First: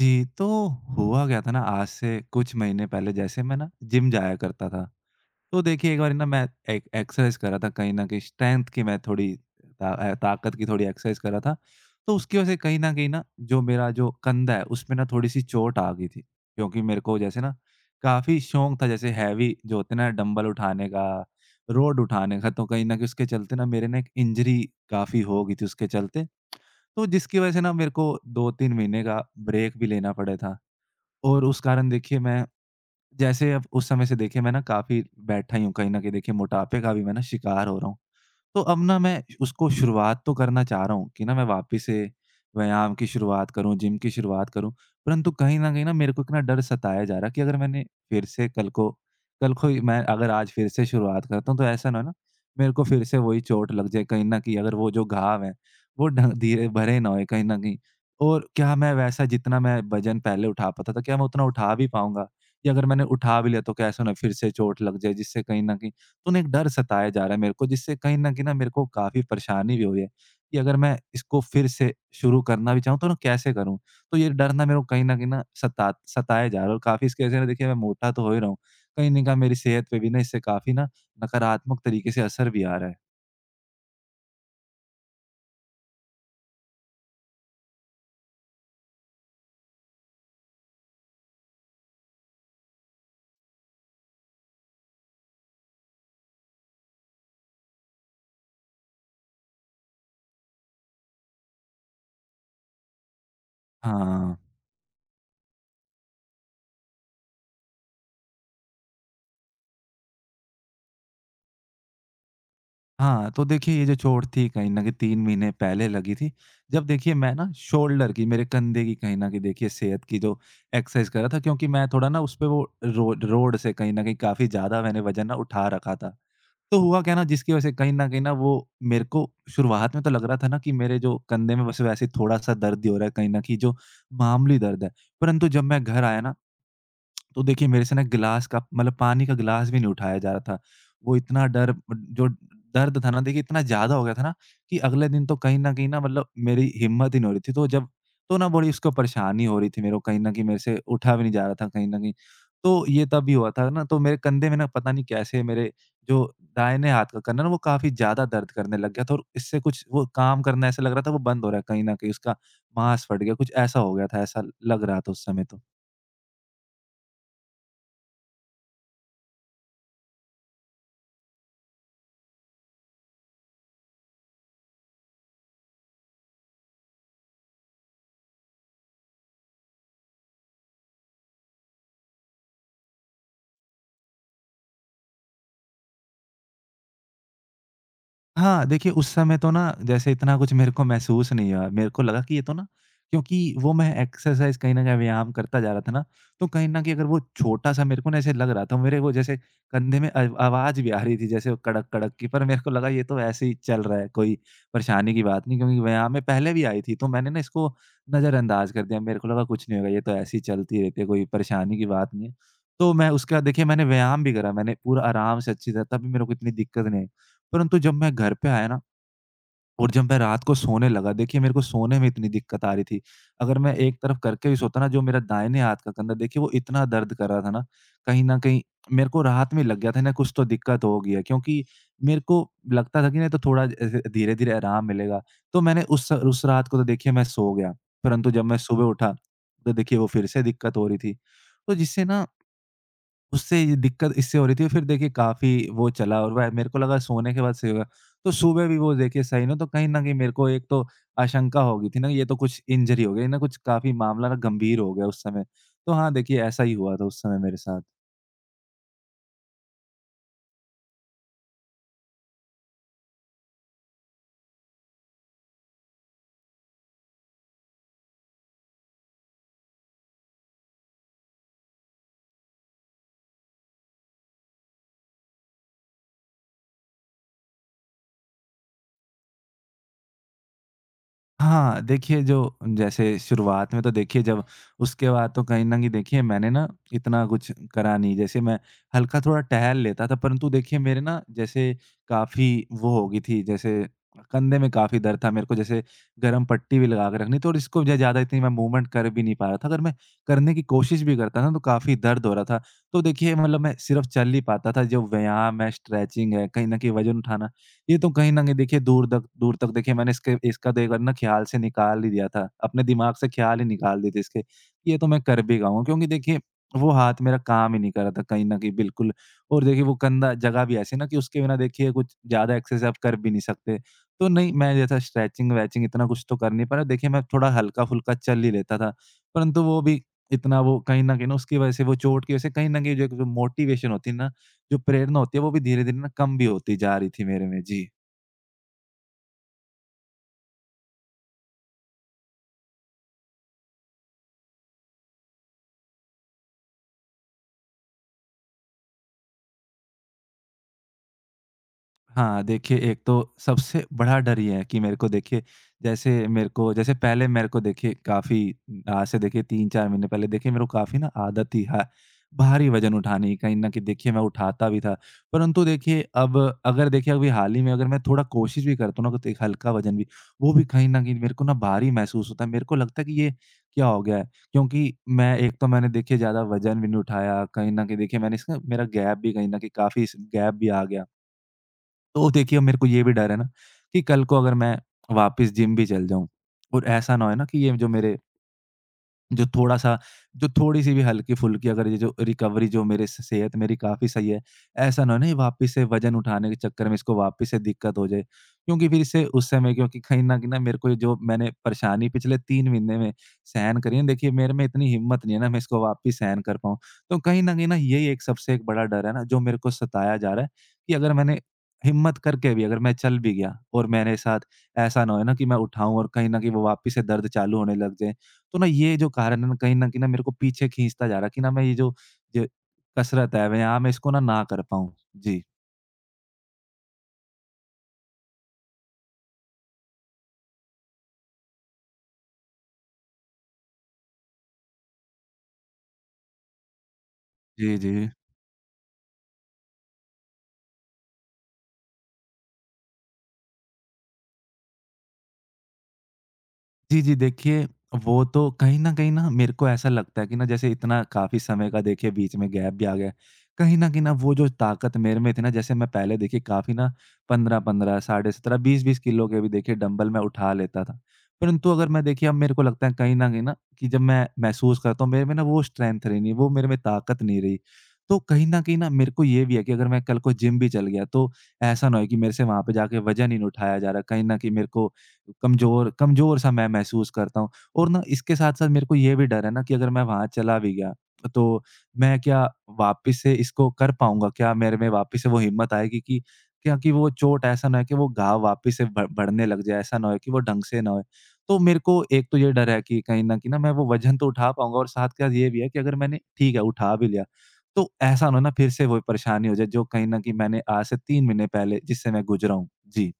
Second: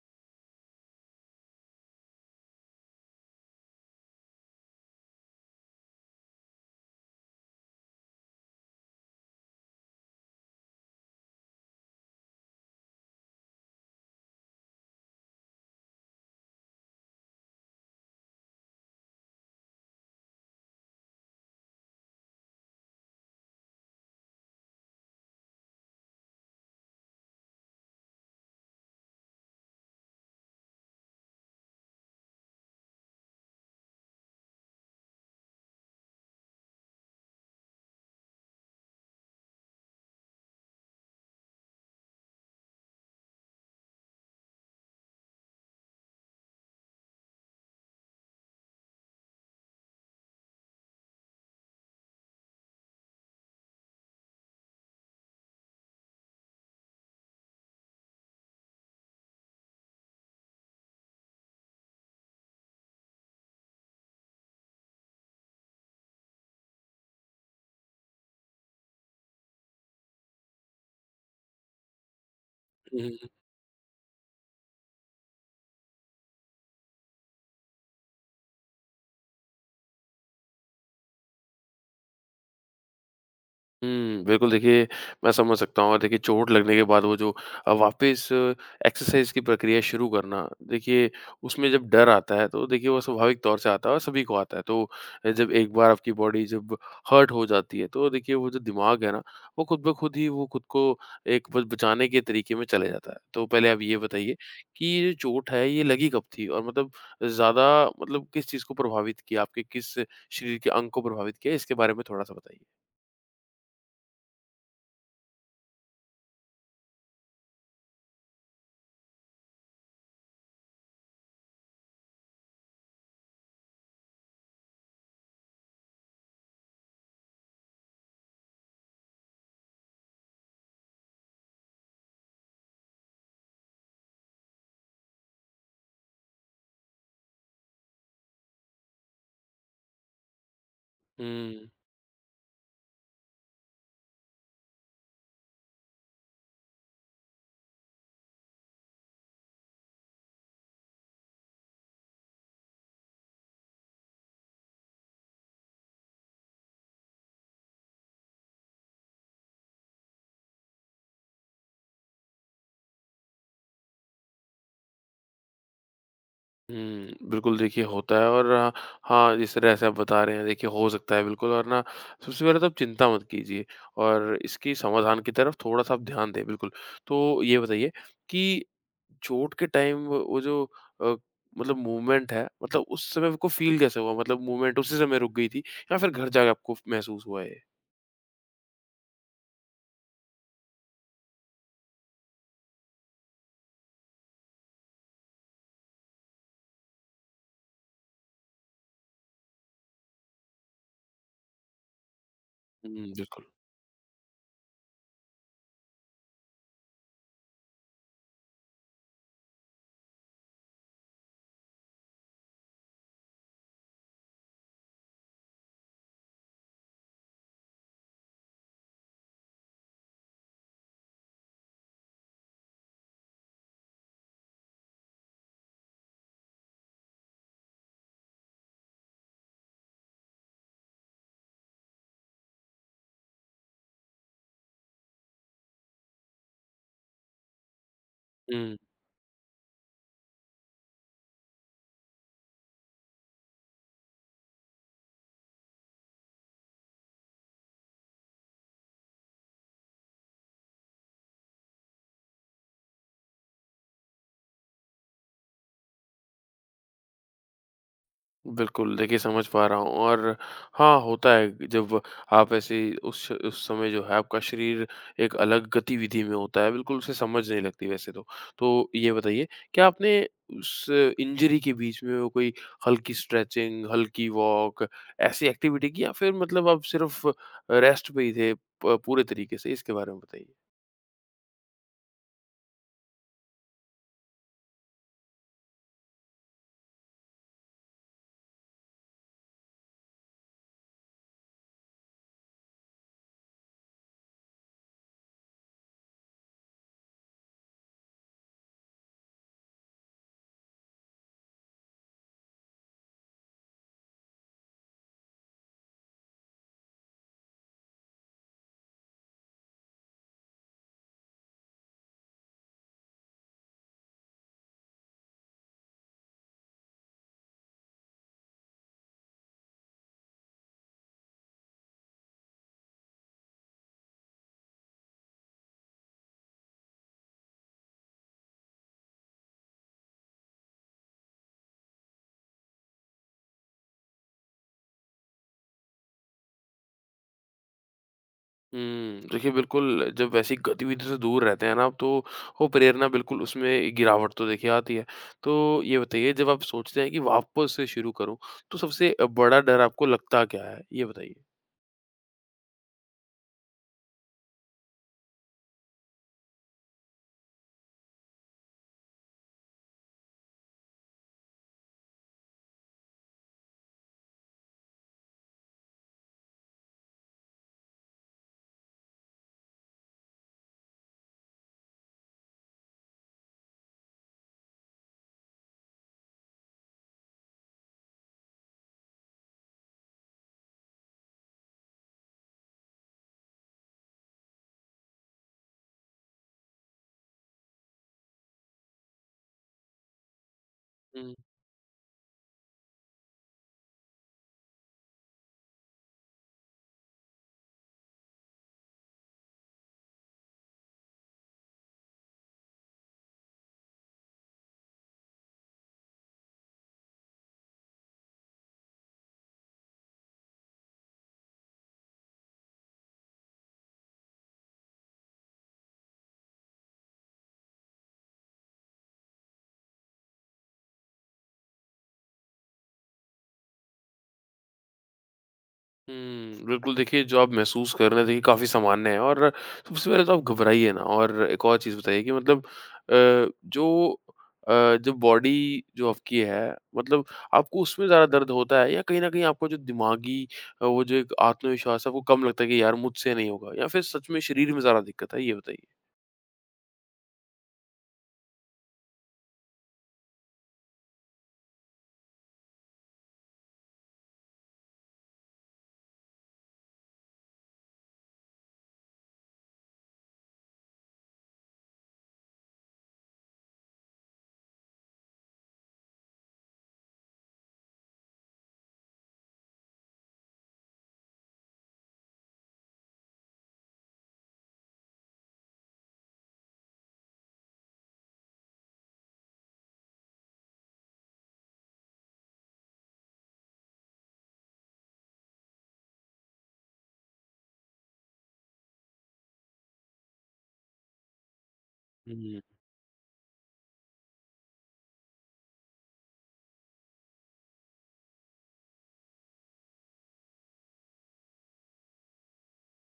जी, तो हुआ क्या था ना आज से कुछ महीने पहले जैसे मैं ना जिम जाया करता था। तो देखिए एक बारी ना मैं एक एक्सरसाइज़ कर रहा था कहीं न कहीं स्ट्रेंथ की मैं थोड़ी ताकत की थोड़ी एक्सरसाइज़ कर रहा था। तो उसकी वज़ह से कहीं न कहीं ना जो मेरा जो कंधा है उसमें ना थोड़ी-सी चोट आ गई थी। क्योंकि मेरे को जैसे ना काफ़ी शौक था जैसे हैवी जो होते हैं ना डंबल उठाने का, रोड उठाने का, तो कहीं न कहीं उसके चलते ना मेरे ना एक इंजरी काफ़ी हो गई थी उसके चलते। तो जिसकी वज़ह से ना मेरे को 2-3 महीने का ब्रेक भी लेना पड़ा था। और उस कारण देखिए मैं जैसे अब उस समय से देखिए मैं ना काफ़ी बैठा ही हूँ, कहीं न कहीं देखिए मोटापे का भी मैं ना शिकार हो रहा हूँ। तो अब ना मैं उसको शुरुआत तो करना चाह रहा हूँ कि ना मैं वापस से व्यायाम की शुरुआत करूँ, जिम की शुरुआत करूँ। परंतु कहीं न कहीं ना मेरे को इतना डर सताया जा रहा है कि अगर मैंने फिर से कल को ही मैं अगर आज फिर से शुरुआत करता हूँ तो ऐसा ना हो ना मेरे को फिर से वही चोट लग जाए, कहीं न कहीं अगर वो जो घाव है वो ढ धीरे भरे ना होए कहीं न कहीं। और क्या मैं वैसा जितना मैं वज़न पहले उठा पाता था, क्या मैं उतना उठा भी पाऊँगा? या अगर मैंने उठा भी लिया तो क्या ऐसा ना फिर से चोट लग जाए, जिससे कहीं न कहीं तो ना एक डर सताया जा रहा है मेरे को, जिससे कहीं न कहीं ना मेरे को काफ़ी परेशानी भी हो रही है, कि अगर मैं इसको फिर से शुरू करना भी चाहूँ हुँ, तो ना हुँ, कैसे करूँ? तो ये डर ना मेरे को कहीं न कहीं ना सताया जा रहा है और काफ़ी इसकी वज़ह से ना देखिए मैं मोटा तो हो ही रहा हूँ, कहीं न कहीं मेरी सेहत पे भी ना इससे काफ़ी ना नकारात्मक तरीके से असर भी आ रहा है। हुँ। बिल्कुल देखिए, मैं समझ सकता हूँ और देखिए चोट लगने के बाद वो जो वापस एक्सरसाइज़ की प्रक्रिया शुरू करना, देखिए उसमें जब डर आता है तो देखिए वो स्वाभाविक तौर से आता है और सभी को आता है। तो जब एक बार आपकी बॉडी जब हर्ट हो जाती है तो देखिए वो जो दिमाग है ना, वो खुद ब खुद ही वो खुद को एक ब बचाने के तरीके में चले जाता है। तो पहले आप ये बताइए हाँ। कि ये जो चोट है ये लगी कब थी? और मतलब ज़्यादा मतलब किस चीज़ को प्रभावित किया? आपके किस शरीर के अंग को प्रभावित किया? इसके बारे में थोड़ा-सा बताइए। हाँ, तो देखिए ये जो चोट थी कहीं न कहीं 3 महीने पहले लगी थी। जब देखिए मैं ना शोल्डर की, मेरे कंधे की कहीं न कहीं देखिए सेहत की जो एक्सरसाइज़ कर रहा था, क्योंकि मैं थोड़ा ना उसपे वो रोड रोड से कहीं न कहीं काफ़ी ज़्यादा मैंने वज़न ना उठा रखा था। तो हुआ क्या ना जिसकी वज़ह से कहीं न कहीं ना वो मेरे को शुरुआत में तो लग रहा था ना कि मेरे जो कंधे में बस वैसे थोड़ा-सा दर्द ही हो रहा है, कहीं न कहीं जो मामूली दर्द है। परंतु जब मैं घर आया ना तो देखिए मेरे से ना गिलास का मतलब पानी का गिलास भी नहीं उठाया जा रहा था। वो इतना हुँ। डर जो दर्द था ना देखिए इतना ज़्यादा हो गया था ना कि अगले दिन तो कहीं न कहीं ना मतलब मेरी हिम्मत ही नहीं हो रही थी। तो जब तो ना बड़ी उसको परेशानी हो रही थी मेरे को, कहीं न कहीं मेरे से उठा भी नहीं जा रहा था कहीं न कहीं। तो ये तब भी हुआ था ना, तो मेरे कंधे में ना पता नहीं कैसे मेरे जो दाहिने हाथ का कंधा ना वो काफ़ी ज़्यादा दर्द करने लग गया था, और इससे कुछ वो काम करना ऐसा लग रहा था वो बंद हो रहा है, कहीं न कहीं उसका मांस फट गया, कुछ ऐसा हो गया था, ऐसा लग रहा था उस समय तो। हुँ, बिल्कुल देखिए होता है और हाँ, जिस तरह से आप बता रहे हैं देखिए हो सकता है बिल्कुल और ना सबसे पहले तो आप चिंता मत कीजिए और इसकी समाधान की तरफ थोड़ा-सा आप ध्यान दें बिल्कुल। तो ये बताइए कि चोट के टाइम वो जो अ, मतलब मूवमेंट है मतलब उस समय आपको फ़ील कैसे हुआ? मतलब मूवमेंट उसी समय रुक गई थी या फिर घर जाके आपको महसूस हुआ ये? हाँ, देखिए उस समय तो ना जैसे इतना कुछ मेरे को महसूस नहीं हुआ। मेरे को लगा कि ये तो ना, क्योंकि वो मैं एक्सरसाइज़ कहीं न कहीं व्यायाम करता जा रहा था ना, तो कहीं न कहीं अगर वो छोटा-सा मेरे को ना ऐसे लग रहा था, मेरे वो जैसे कंधे में अव आवाज़ भी आ रही थी जैसे वो कड़क-कड़क की, पर मेरे को लगा ये हुँ, तो बिल्कुल। ऐसे ही चल रहा है, कोई परेशानी की बात नहीं क्योंकि व्यायाम में पहले भी आई थी, तो मैंने ना इसको नज़रअंदाज़ कर दिया। मेरे को लगा कुछ नहीं होगा, ये तो ऐसे ही चलती रहती है, कोई परेशानी की बात नहीं है। तो मैं उसके बाद देखिए मैंने व्यायाम भी करा, मैंने पूरा आराम से अच्छी तरह तब भी मेरे को इतनी दिक्कत नहीं आई। परंतु जब मैं घर पे आया ना और जब मैं रात को सोने लगा, देखिए मेरे को सोने में इतनी दिक्कत आ रही थी। अगर मैं एक तरफ करके भी सोता ना, जो मेरा दाहिने हाथ का कंधा देखिए वो इतना दर्द कर रहा था ना, कहीं न कहीं मेरे को रात में लग गया था ना कुछ तो दिक्कत होगी है, क्योंकि मेरे को लगता था कि नहीं तो थोड़ा ऐसे धीरे-धीरे आराम मिलेगा। तो मैंने उस रात को तो देखिए मैं सो गया, परंतु जब मैं हुँ। सुबह उठा, तो देखिए वो फिर से दिक्कत हो रही थी। तो जिससे ना उससे ये दिक्कत इससे हो रही थी, फिर देखिए काफ़ी वो चला और वह मेरे को लगा सोने के बाद सही होगा। तो सुबह भी वो देखिए सही ना, तो कहीं न कहीं मेरे को एक तो आशंका हो गई थी ना ये तो कुछ इंजरी हो गई ना, कुछ काफ़ी मामला ना गंभीर हो गया उस समय। तो हाँ, देखिए ऐसा ही हुआ था उस समय मेरे साथ। बिल्कुल, देखिए समझ पा रहा हूँ और हाँ, होता है जब आप ऐसे उस समय जो है आपका शरीर एक अलग गतिविधि में होता है, बिल्कुल उसे समझ नहीं लगती वैसे तो। तो ये बताइए क्या आपने उस इंजरी के बीच में वो कोई हल्की स्ट्रेचिंग, हल्की वॉक ऐसी एक्टिविटी की या फिर मतलब आप सिर्फ़ रेस्ट पे ही थे प पूरे तरीके से? इसके बारे में बताइए। हाँ, देखिए जो जैसे शुरुआत में तो देखिए जब उसके बाद तो कहीं न कहीं देखिए मैंने ना इतना कुछ करा नहीं, जैसे मैं हल्का थोड़ा टहल लेता था, परंतु देखिए मेरे ना जैसे काफ़ी वो हो गई थी, जैसे कंधे में काफ़ी दर्द था, मेरे को जैसे गरम पट्टी भी लगा के रखनी थी और इसको ज ज़्यादा इतनी मैं मूवमेंट कर भी नहीं पा रहा था। अगर मैं करने की कोशिश भी करता ना तो काफ़ी दर्द हो रहा था। तो देखिए मतलब मैं सिर्फ़ चल ही पाता था, जो व्यायाम है, स्ट्रेचिंग है, कहीं न कहीं वज़न उठाना ये तो कहीं न कहीं देखिए दूर तक देखिए मैंने इसके इसका तो एक बार ना ख़्याल से निकाल ही दिया था। अपने दिमाग से ख़्याल ही निकाल दिए थे इसके, कि ये तो मैं कर भी जाऊँगा क्योंकि देखिए वो हाथ मेरा काम ही नहीं कर रहा था कहीं न कहीं बिल्कुल, और देखिए वो गंदा जगह भी ऐसी है ना कि उसके बिना देखिए कुछ ज़्यादा एक्सरसाइज़ आप कर भी नहीं सकते। तो नहीं, मैं जैसा स्ट्रेचिंग-वेचिंग इतना कुछ तो कर नहीं पाया। देखिए मैं थोड़ा हल्का-फुल्का चल ही लेता था, परंतु वो भी इतना वो कहीं न कहीं ना उसकी वजह से, वो चोट की वजह से कहीं न कहीं जो एक मोटिवेशन होती है ना, जो प्रेरणा होती है वो भी धीरे-धीरे ना कम भी होती जा रही थी मेरे में। जी। हुँ। देखिए, बिल्कुल जब वैसी गतिविधि से दूर रहते हैं ना आप, तो वो प्रेरणा बिल्कुल उसमें गिरावट तो देखिए आती है। तो ये बताइए जब आप सोचते हैं कि वापस से शुरू करूँ, तो सबसे बड़ा डर आपको लगता क्या है? ये बताइए। हाँ, देखिए एक तो सबसे बड़ा डर ये है कि मेरे को देखिए जैसे मेरे को, जैसे पहले मेरे को देखिए काफ़ी आज से देखिए 3-4 महीने पहले देखिए मेरे को काफ़ी ना आदत थी हाँ, भारी वज़न उठाने की, कहीं न कहीं देखिए मैं उठाता भी था। परंतु देखिए अब अगर देखिए अभी हाल ही में अगर मैं थोड़ा कोशिश भी करता हूँ ना तो एक हल्का वज़न भी, वो भी कहीं न कहीं मेरे को ना भारी महसूस होता है। मेरे को लगता है कि ये क्या हो गया है? क्योंकि मैं एक तो मैंने देखिए ज़्यादा वज़न भी नहीं उठाया, कहीं न कहीं देखिए मैंने इसका मेरा गैप भी कहीं न कहीं काफ़ी इस गैप भी आ गया। तो देखिए, अब मेरे को ये भी डर है ना कि कल को अगर मैं वापस जिम भी चल जाऊँ और ऐसा ना हो ना कि ये जो मेरे जो थोड़ा-सा जो थोड़ी-सी भी हुँ। हल्की-फुल्की अगर ये जो रिकवरी जो मेरे स सेहत मेरी काफ़ी सही है, ऐसा ना हो ना ये वापस से वज़न उठाने के चक्कर में इसको वापस से दिक्कत हो जाए। क्योंकि फिर इससे उस समय, क्योंकि कहीं न कहीं ना मेरे को ये जो मैंने परेशानी पिछले 3 महीने में सहन करी है, देखिए मेरे में इतनी हिम्मत नहीं है ना मैं इसको वापस सहन कर पाऊँ। तो कहीं न कहीं ना यही एक सबसे एक बड़ा डर है ना जो मेरे को सताया जा रहा है कि अगर मैंने हिम्मत करके भी अगर मैं चल भी गया और मेरे साथ ऐसा ना हो ना कि मैं उठाऊँ और कहीं न कहीं वो वापस से दर्द चालू होने लग जाए। तो ना ये जो कारण है ना कहीं न कहीं ना मेरे को पीछे खींचता जा रहा है कि ना मैं ये जो, ज कसरत है, व्यायाम है, इसको ना, ना कर पाऊँ। जी। हुँ, बिल्कुल देखिए जो आप महसूस कर रहे हैं देखिए काफ़ी सामान्य है और सबसे पहले तो आप घबराइए ना और एक और चीज़ बताइए कि मतलब जो जो बॉडी जो आपकी है मतलब जी, आपको उसमें जी। ज़्यादा दर्द होता है या कहीं न कहीं आपको जो दिमागी वो जो एक आत्मविश्वास है वो कम लगता है कि यार मुझसे नहीं होगा या फिर सच में शरीर में ज़्यादा दिक्कत है? ये बताइए। जी, जी। देखिए, वो तो कहीं न कहीं ना मेरे को ऐसा लगता है कि ना जैसे इतना काफ़ी समय का देखिए बीच में गैप भी आ गया है। कहीं न कहीं ना वो जो ताकत मेरे में थी ना, जैसे मैं पहले देखिए काफ़ी ना 15-15, साढ़े 17, 20-20 किलो के भी देखिए डंबल मैं उठा लेता था। परंतु अगर मैं देखिए अब मेरे को लगता है कहीं न कहीं ना कि जब मैं महसूस करता हूँ मेरे में ना वो स्ट्रेंथ रही नहीं, वो मेरे में ताकत नहीं रही। तो कहीं न कहीं ना मेरे को ये भी है कि अगर मैं कल को जिम भी चल गया तो ऐसा ना हो कि मेरे से वहाँ पे जाके वज़न ही नहीं उठाया जा रहा है। कहीं न कहीं मेरे को कमज़ोर कमज़ोर सा मैं महसूस करता हूँ, और ना इसके साथ-साथ मेरे को ये भी डर है ना कि अगर मैं वहाँ चला भी गया, तो मैं क्या वापस से इसको कर पाऊँगा? क्या मेरे में वापस से वो हिम्मत आएगी कि क्या कि वो चोट ऐसा ना हो कि वो घाव वापस से ब बढ़ने लग जाए, ऐसा ना हो कि वो ढंग से ना होए। तो मेरे को एक तो ये हुँ। डर है कि कहीं न कहीं ना मैं वो वज़न तो उठा पाऊँगा और साथ के साथ ये भी है कि अगर मैंने ठीक है, उठा भी लिया, तो ऐसा ना हो ना फिर से वही परेशानी हो जाए जो कहीं न कहीं मैंने आज से 3 महीने पहले जिससे मैं गुज़रा हूँ। जी।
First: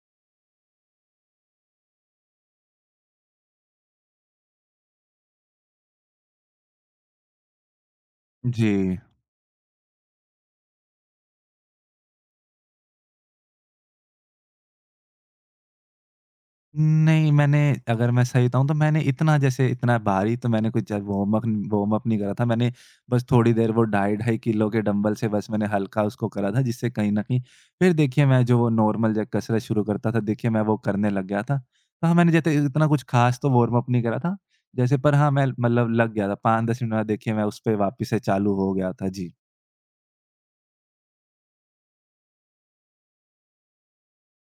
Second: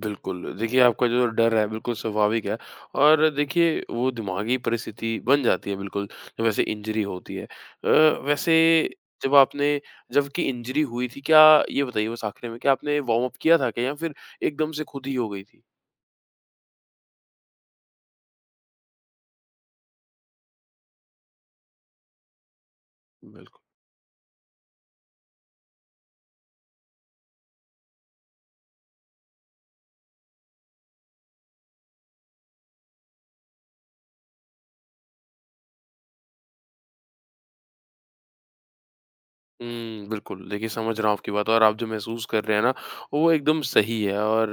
बिल्कुल, देखिए आपका जो डर है बिल्कुल स्वाभाविक है और देखिए वो दिमागी परिस्थिति बन जाती है बिल्कुल, जब ऐसे इंजरी होती है। वैसे जी। जब आपने जबकि इंजरी हुई थी क्या ये बताइए बस आखिरी में क्या आपने वार्म अप किया था क्या या फिर एकदम से खुद ही हो गई थी? नहीं, मैंने अगर मैं सही बताऊँ तो मैंने इतना जैसे इतना भारी तो मैंने कुछ वार्म-अप नहीं करा था। मैंने बस थोड़ी बिल्कुल। देर वो ढाई ढाई किलो के डंबल से बस मैंने हल्का उसको करा था, जिससे कहीं न कहीं फिर देखिए मैं जो वो नॉर्मल जो कसरत शुरू करता था देखिए मैं वो करने लग गया था। तो हाँ, मैंने जैसे इतना कुछ ख़ास तो वार्म-अप नहीं करा था। जैसे पर हाँ, मैं मतलब लग गया था 5-10 मिनट बाद देखिए मैं उस पे वापस से चालू हो गया था। जी। हुँ, बिल्कुल। देखिए समझ रहा हूँ आपकी बात और आप जो महसूस कर रहे हैं ना, वो एकदम सही है और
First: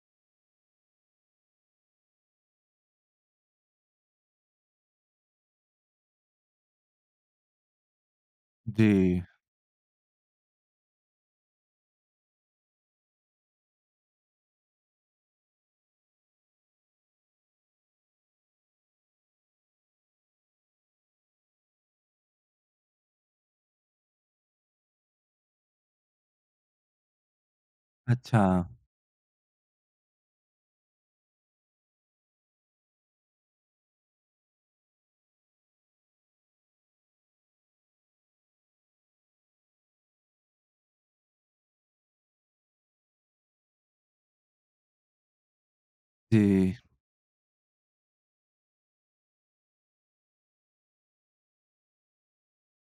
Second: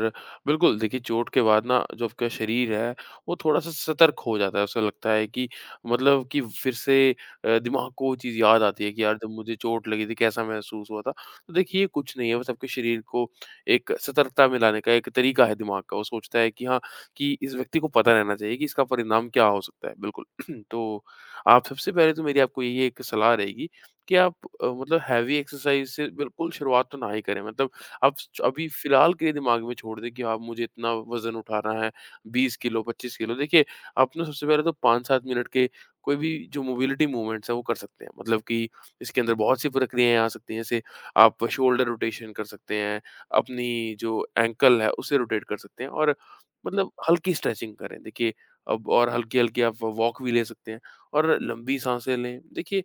बिल्कुल देखिए चोट के बाद ना जो आपका शरीर है, वो थोड़ा-सा सतर्क हो जाता है। उसे लगता है कि मतलब कि फिर से दिमाग को वो चीज़ याद आती है कि यार जी। जब मुझे चोट लगी थी कैसा महसूस हुआ था। तो देखिए ये कुछ नहीं है बस आपके शरीर को एक सतर्कता में लाने का एक तरीका है दिमाग का। वो सोचता है कि हाँ, कि इस व्यक्ति को पता रहना चाहिए कि इसका परिणाम क्या हो सकता है। बिल्कुल। तो आप सबसे पहले तो मेरी आपको यही एक सलाह रहेगी कि आप मतलब हैवी एक्सरसाइज़ से बिल्कुल शुरुआत तो ना ही करें। मतलब आप स अच्छा। अभी फ़िलहाल के लिए दिमाग में छोड़ दें कि आप मुझे इतना वज़न उठाना है, 20 किलो, 25 किलो। देखिए, आप ना सबसे पहले तो 5-7 मिनट के कोई भी जो मोबिलिटी मूवमेंट्स हैं, वो कर सकते हैं। मतलब कि इसके अंदर बहुत सी प्रक्रियाएँ आ सकती हैं। जैसे आप शोल्डर रोटेशन कर सकते हैं, अपनी जो एंकल है, उसे रोटेट कर सकते हैं और जी। मतलब हल्की स्ट्रेचिंग करें। देखिए, अब और हल्की-हल्की आप वॉक भी ले सकते हैं और लंबी साँसें लें। देखिए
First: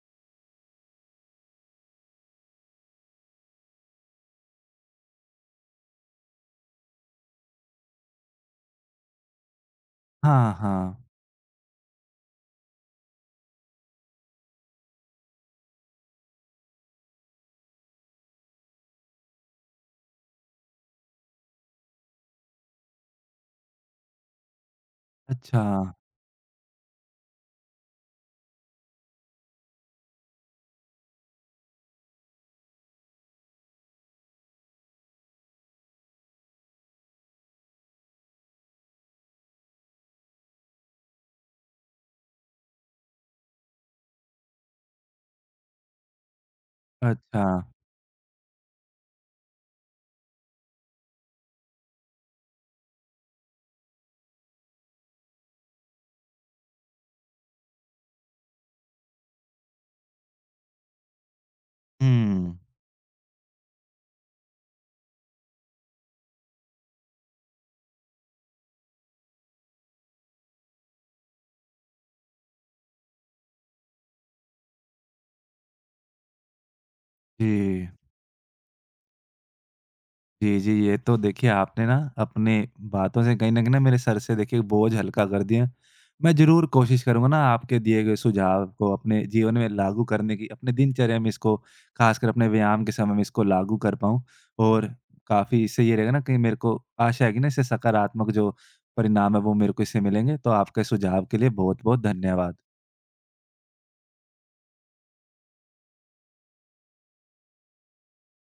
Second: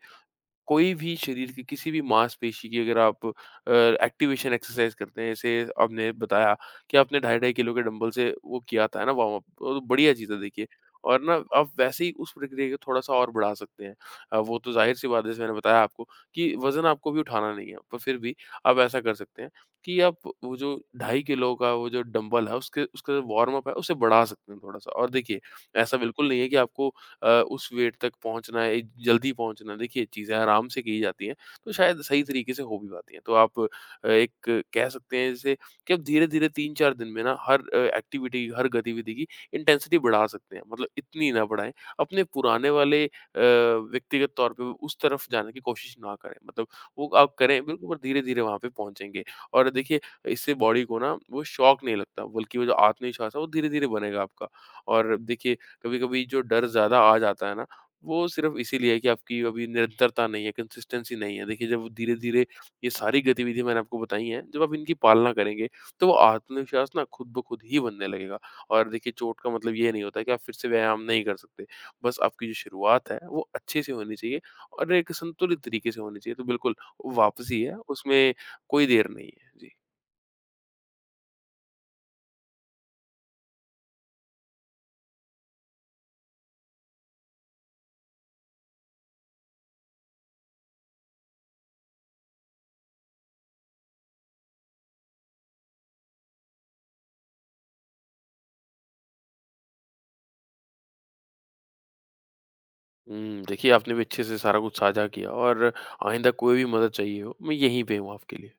कोई भी शरीर की किसी भी मांसपेशी की अगर आप एक्टिवेशन एक्सरसाइज करते हैं जैसे आपने बताया कि आपने ढाई ढाई किलो के डंबल से वो किया था है ना वार्म अप तो बढ़िया चीज़ है हाँ, देखिए हाँ। और ना आप वैसे ही उस प्रक्रिया को थोड़ा सा और बढ़ा सकते हैं वो तो जाहिर सी बात है जैसे मैंने बताया आपको कि वजन आपको भी उठाना नहीं है पर फिर भी आप ऐसा कर सकते हैं कि आप वो जो ढाई किलो का वो जो डंबल है उसके उसका जो वार्म अप है उसे बढ़ा सकते हैं थोड़ा सा और देखिए अच्छा। ऐसा बिल्कुल नहीं है कि आपको उस वेट तक पहुँचना है, जल्दी पहुँचना है, देखिए चीज़ें आराम से की जाती हैं, तो शायद सही तरीके से हो भी पाती हैं। तो आप एक कह सकते हैं जैसे कि आप धीरे-धीरे 3-4 दिन में ना हर एक्टिविटी, हर गतिविधि की इंटेंसिटी बढ़ा सकते हैं। मतलब इतनी ना बढ़ाएँ, अपने पुराने वाले व्यक्तिगत तौर पे उस तरफ जाने की कोशिश ना करें। मतलब वो आप अच्छा। करें बिल्कुल पर धीरे-धीरे वहाँ पे पहुँचेंगे। और देखिए इससे बॉडी को ना वो शॉक नहीं लगता, बल्कि वो जो आत्मविश्वास है वो धीरे-धीरे बनेगा आपका। और देखिए कभी-कभी जो डर ज़्यादा आ जाता है ना, वो सिर्फ़ इसीलिए है कि आपकी अभी निरंतरता नहीं है, कंसिस्टेंसी नहीं है। देखिए, जब धीरे-धीरे हुँ। ये सारी गतिविधियाँ मैंने आपको बताई हैं, जब आप इनकी पालना करेंगे, तो वो आत्मविश्वास ना खुद ब खुद ही बनने लगेगा। और देखिए, चोट का मतलब ये नहीं होता है कि आप फिर से व्यायाम नहीं कर सकते। बस आपकी जो शुरुआत है, वो अच्छे से होनी चाहिए और एक संतुलित तरीके से होनी चाहिए। तो बिल्कुल, वापसी है, जी। उसमें कोई देर नहीं है। जी। जी, जी। ये तो देखिए आपने ना अपनी बातों से कहीं न कहीं ना मेरे सर से देखिए बोझ हल्का कर दिया। मैं ज़रूर कोशिश करूँगा ना आपके दिए गए सुझाव को अपने जीवन में लागू करने की, अपने दिनचर्या में इसको ख़ासकर अपने व्यायाम के समय में इसको लागू कर पाऊँ। और काफ़ी इससे ये रहेगा ना कहीं मेरे को आशा है कि ना इससे सकारात्मक जो परिणाम है वो मेरे को इससे मिलेंगे। तो आपके सुझाव के लिए बहुत-बहुत धन्यवाद। हुँ, देखिए, आपने भी अच्छे से सारा कुछ साझा किया और आइंदा कोई भी मदद चाहिए हो, मैं यहीं पे हूँ आपके लिए।